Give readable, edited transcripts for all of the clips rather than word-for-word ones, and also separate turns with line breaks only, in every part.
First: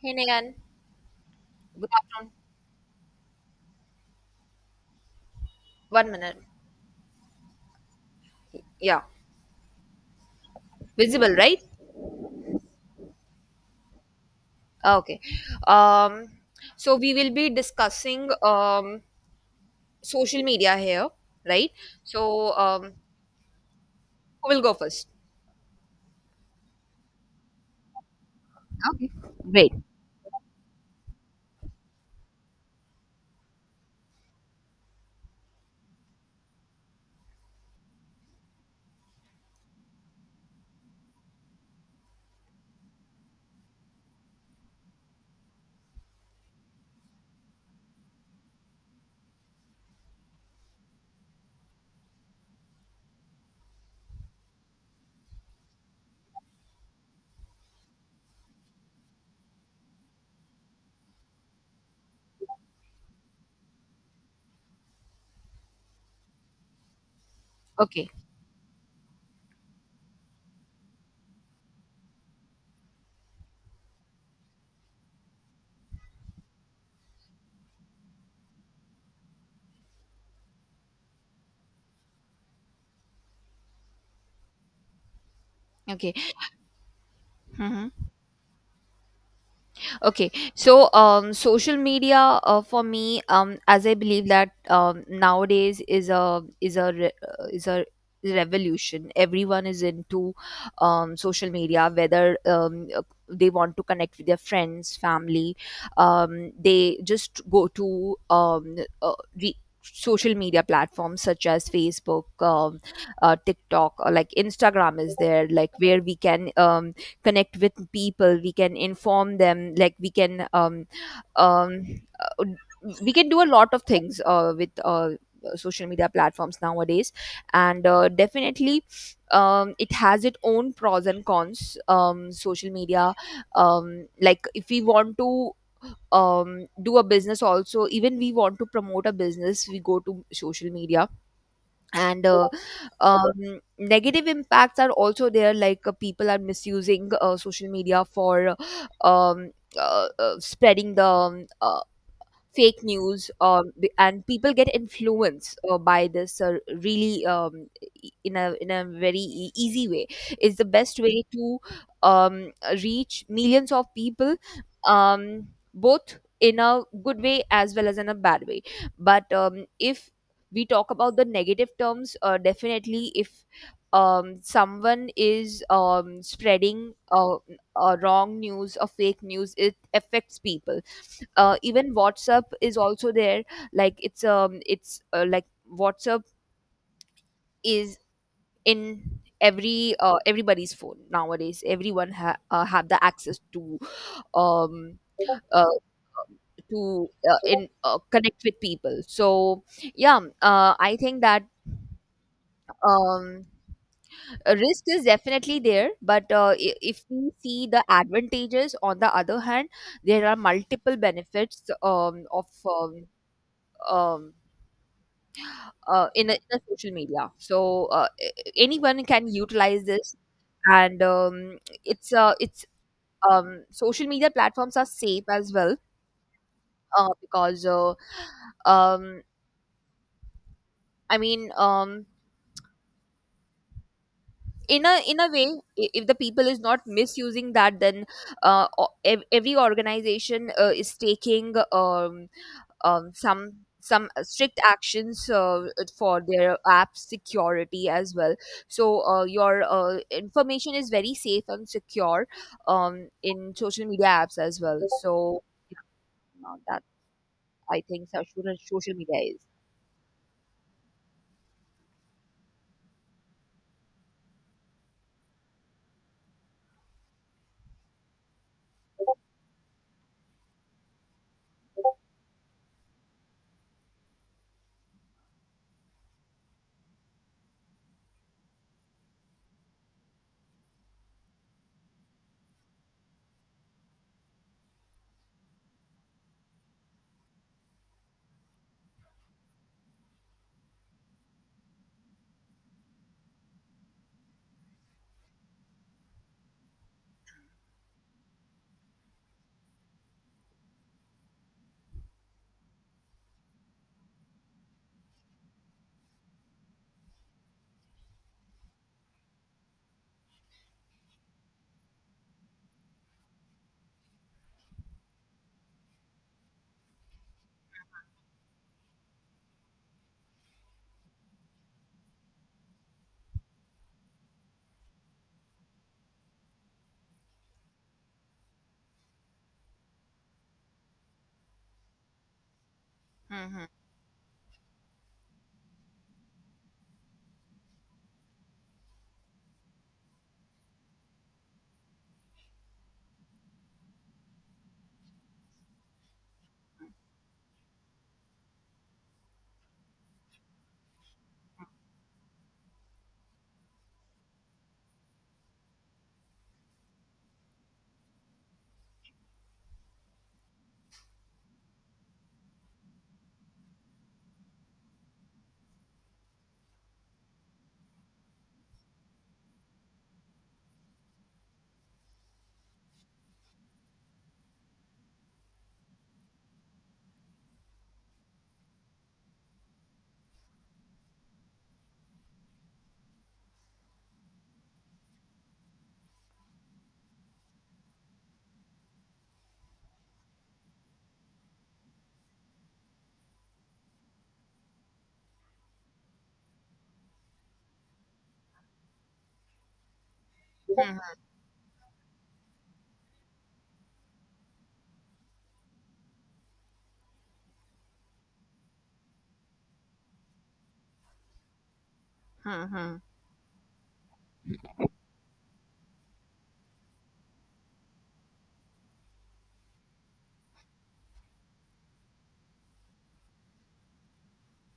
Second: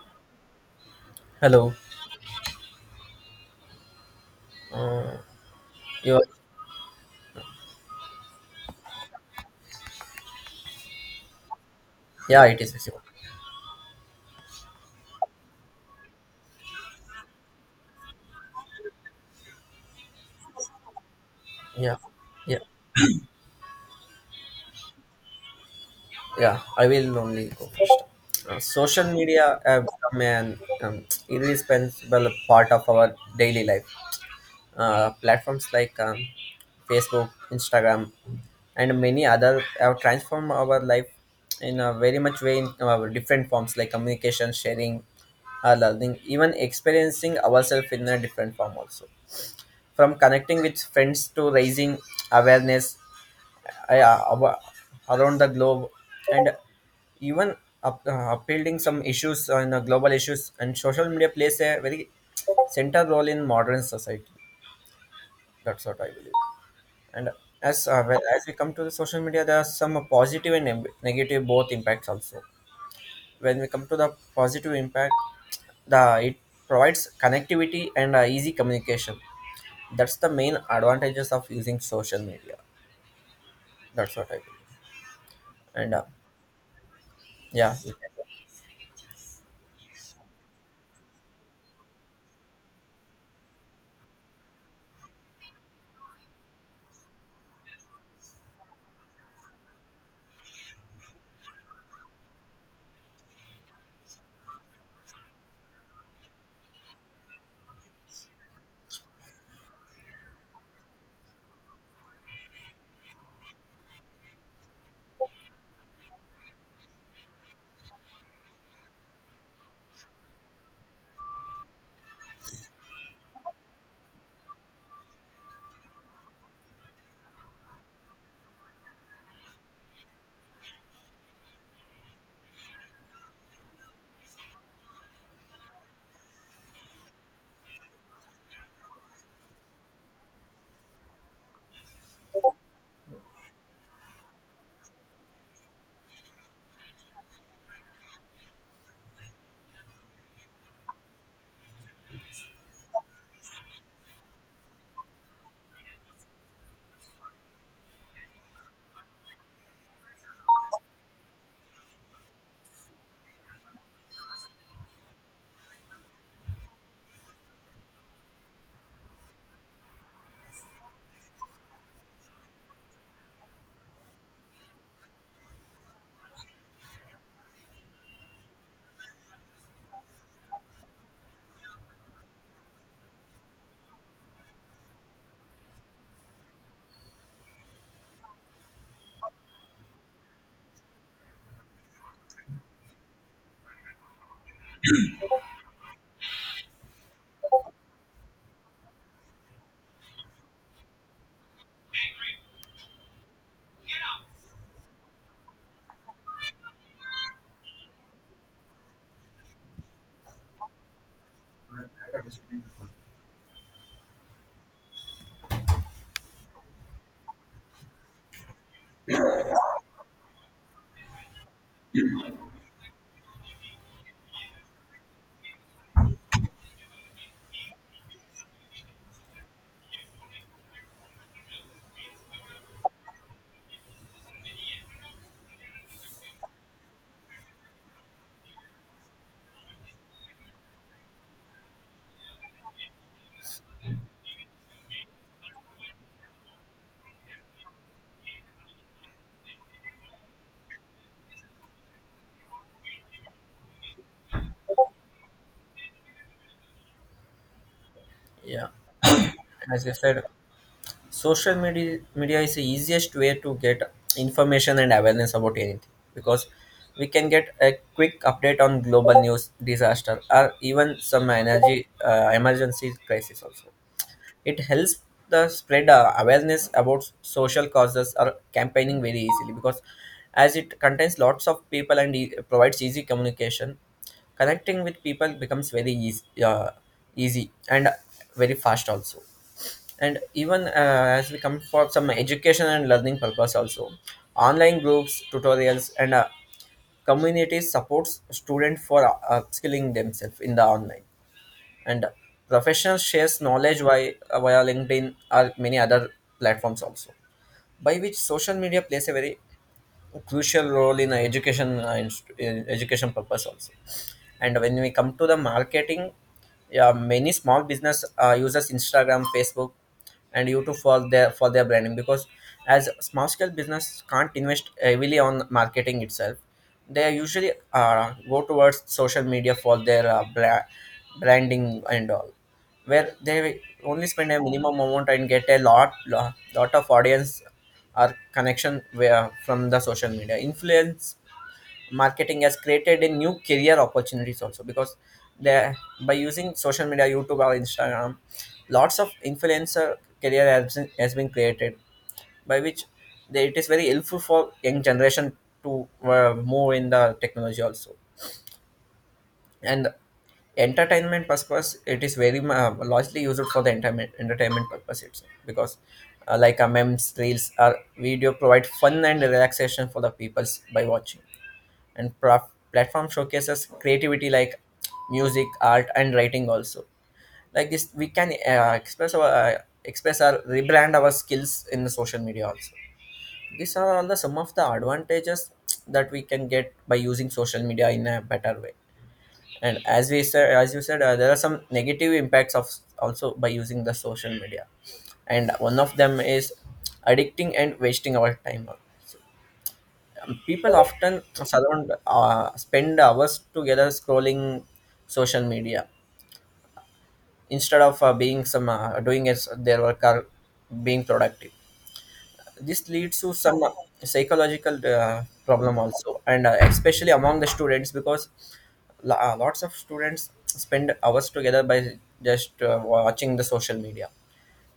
Hey Nayan,
Hello.
good afternoon.
Uh,
One
you are-
minute. Yeah, visible, right?
yeah, it is visible.
Okay. Um, so we will be discussing social media here, right?
Yeah,
So
yeah,
um, who will go first?
yeah. I will only go first. Social
Okay.
media
Great.
have become an indispensable part of our daily life. Platforms like Facebook, Instagram, and many other have transformed our life in a very much way in our different forms like communication, sharing, learning, even experiencing ourselves in a different form also, from connecting with friends to raising awareness, I, uh, ab- around the globe, and even upholding some issues on global issues. And social media plays a very central role in modern society, that's what I believe. And as
Okay.
as we come to the social media, there are some positive and negative both impacts also. When we come to the positive impact, the it provides connectivity and easy communication. That's the main advantages of using social media, that's what I believe. And
Okay.
yeah you
Mhm.
can-
Social media, for me, as I believe that nowadays is a revolution. Everyone is into social media, whether they want to connect with their friends, family, they just go to re- social media platforms such as Facebook, TikTok, or like Instagram is there, like where we can connect with people, we can inform them, like um, uh, we can do a lot of things with social media platforms nowadays. And Definitely it has its own pros and cons, social media. Like, if we want to do a business, also even we want to promote a business, we go to social media. And Negative impacts are also there, like people are misusing social media for spreading the fake news, and people get influenced by this, really, in a very easy way. It's the best way to um, reach millions of people, um, both in a good way as well as in a bad way. But If we talk about the negative terms, definitely if someone is spreading wrong news or fake news, it affects people. Even WhatsApp is also there. Like it's um it's uh, like WhatsApp is in every everybody's phone nowadays. Everyone have the access um uh, to in connect with people. So yeah, I think that um a risk is definitely there, but if we see the advantages on the other hand, there are multiple benefits of um, in in a social media. So anyone can utilize this, and it's social media platforms are safe as well, because um, I mean. Um, in a way, if the people is not misusing that, then every organization is taking um, some some strict actions for their app security as well. So your information is very safe and secure in social media apps as well. So yeah, that I think so- social
Yeah,
social media is.
as you said, social media is the easiest way to get information and awareness about anything, because we can get a quick update on global news, disaster, or even some energy emergency crisis also. It helps the spread awareness about social causes or campaigning very easily, because as it contains lots of people and provides easy communication, connecting with people becomes very easy, easy and very fast also. And even as we come for some education and learning purpose also, online groups, tutorials, and communities supports students for upskilling themselves in the online, and professional shares knowledge via LinkedIn or many other platforms also, by which social media plays a crucial role in in education purpose also. And when we come to the marketing, yeah, many small business uses Instagram, Facebook, and YouTube for their branding, because as small scale business can't invest heavily on marketing itself, they usually go towards social media for their branding and all, where they
Hmm.
only spend a minimum amount and get a lot of audience or connection. Where from the social media influence marketing has created a new career opportunities also, because they, by using social media, YouTube or Instagram, lots of influencer career has been created, by which it is very helpful for young generation to move in the technology also. And entertainment purpose, it is very largely used for the entertainment purpose itself, because like a memes, reels, or video provide fun and relaxation for the peoples by watching. And platform showcases creativity like music, art, and writing also. Like this, we can express our rebrand our skills in the social media also. These are all the some of the advantages that we can get by using social media in a better way. And as we said as you said, there are some negative impacts of also by using the social media, and one of them is addicting and wasting our time. So, people
Hmm.
often spend hours together scrolling social media instead of being some doing as their work or being productive. This
Hmm.
leads to some psychological problem also, and especially among the students, because lots of students spend hours together by just watching the social media,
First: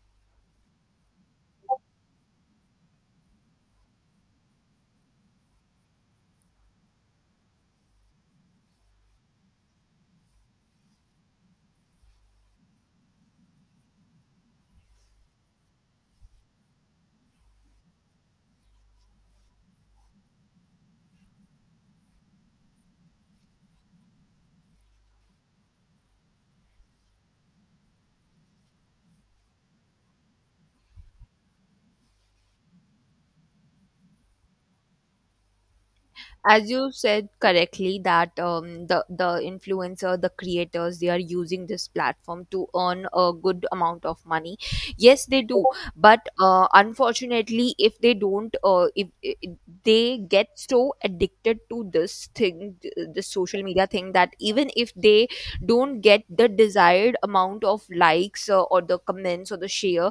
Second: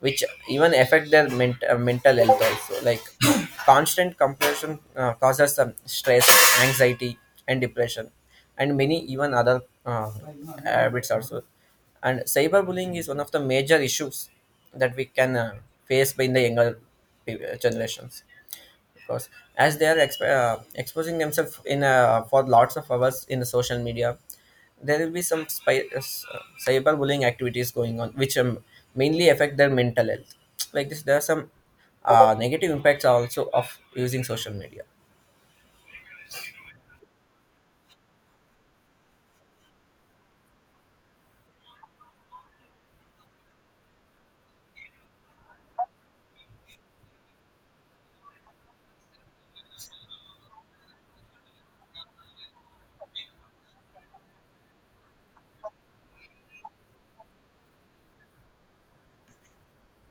which even affect their mental health also, like constant comparison causes some stress, anxiety, and depression, and many even other habits also. And cyberbullying is one of the major issues that we can face by in the younger generations, because as they are exposing themselves in for lots of hours in the social media, there will be some cyberbullying activities going on, which mainly affect their mental health. Like this, there are some negative impacts also of using social media.
As you said correctly that the influencer, the creators, they are using this platform to earn a good amount of money. Yes, they do, but unfortunately if they don't if, I they get so addicted to this thing, this social media thing that even if they don't get the desired amount of likes or the comments or the share,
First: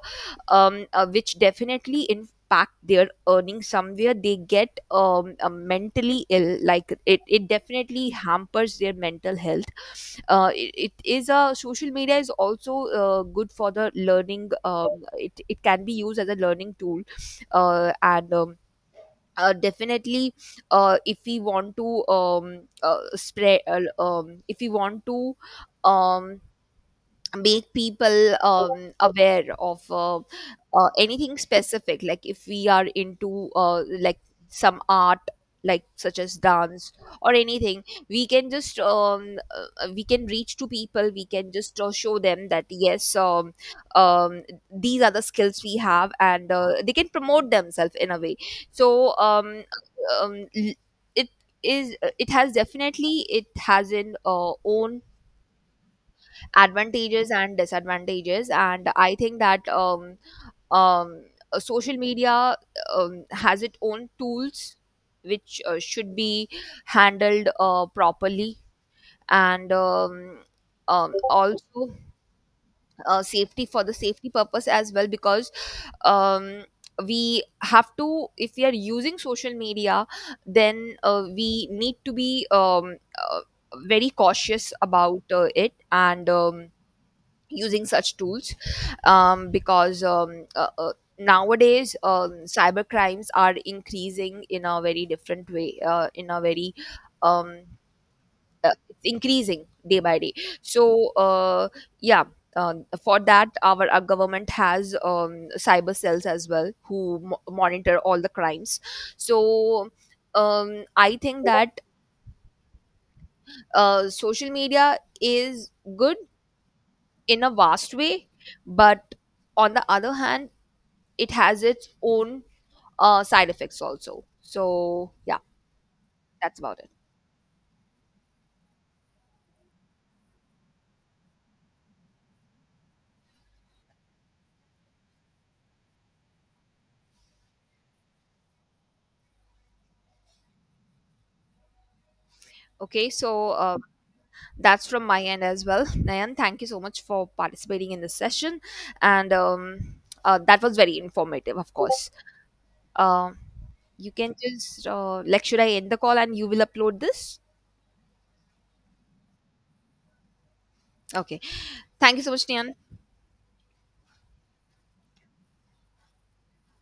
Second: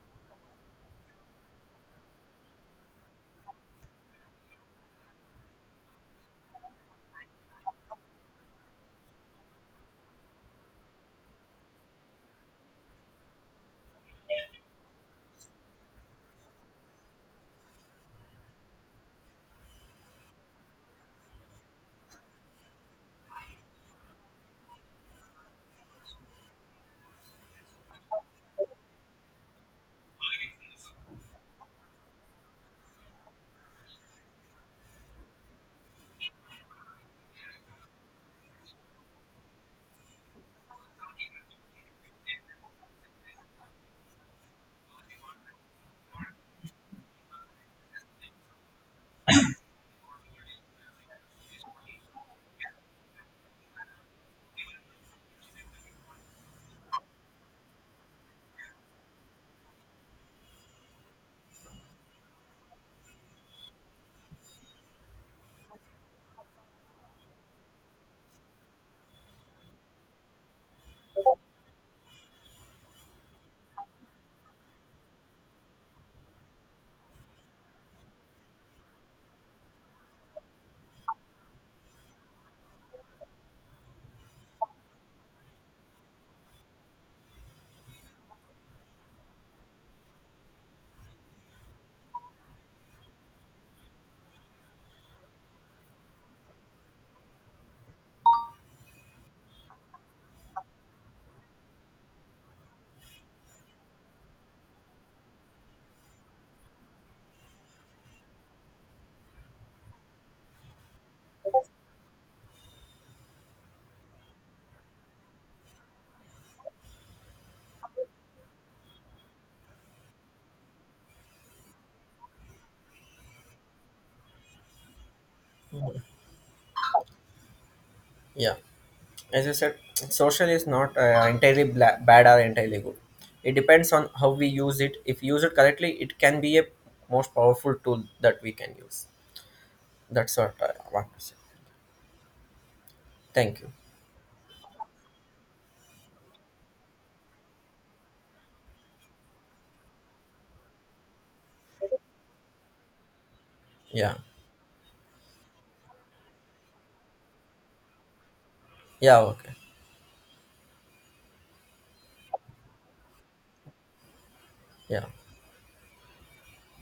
which definitely pack their earnings somewhere, they get mentally ill. Like it definitely hampers their mental health. It is, a social media is also good for the learning. It can be used as a learning tool. And Definitely if we want to spread if we want to um, make people aware of anything specific, like if we are into like some art, like such as dance or anything, we can just we can reach to people, we can just show them that yes, um, these are the skills we have and they can promote themselves in a way. So um, l- it is, it has, definitely it has an own advantages and disadvantages, and I think that um, social media has its own tools which should be handled properly, and also safety, for the safety purpose as well, because um, we have to, if we are using social media, then we need to be uh, very cautious about it, and using such tools, because nowadays cyber crimes are increasing in a very different way, in a very um, it's increasing day by day. so uh, yeah for that, our government has cyber cells as well who monitor all the crimes. So, I think that social media is good in a vast way, but on the other hand, it has its own side effects also. So yeah, that's about it.
Yeah, as you said, social is not entirely bad or entirely good. It depends on how we use it. If you use it correctly, it can be a most powerful tool that we can use. That's what I want to say.
Okay, so
Thank you.
that's from my end as well. Nayan, thank you so much for participating in this session, and that was very informative, of course. Um, you
Yeah.
can just like, should I end the call and you will upload this?
Yeah. Okay.
Okay, thank you so much, Nayan.
Yeah.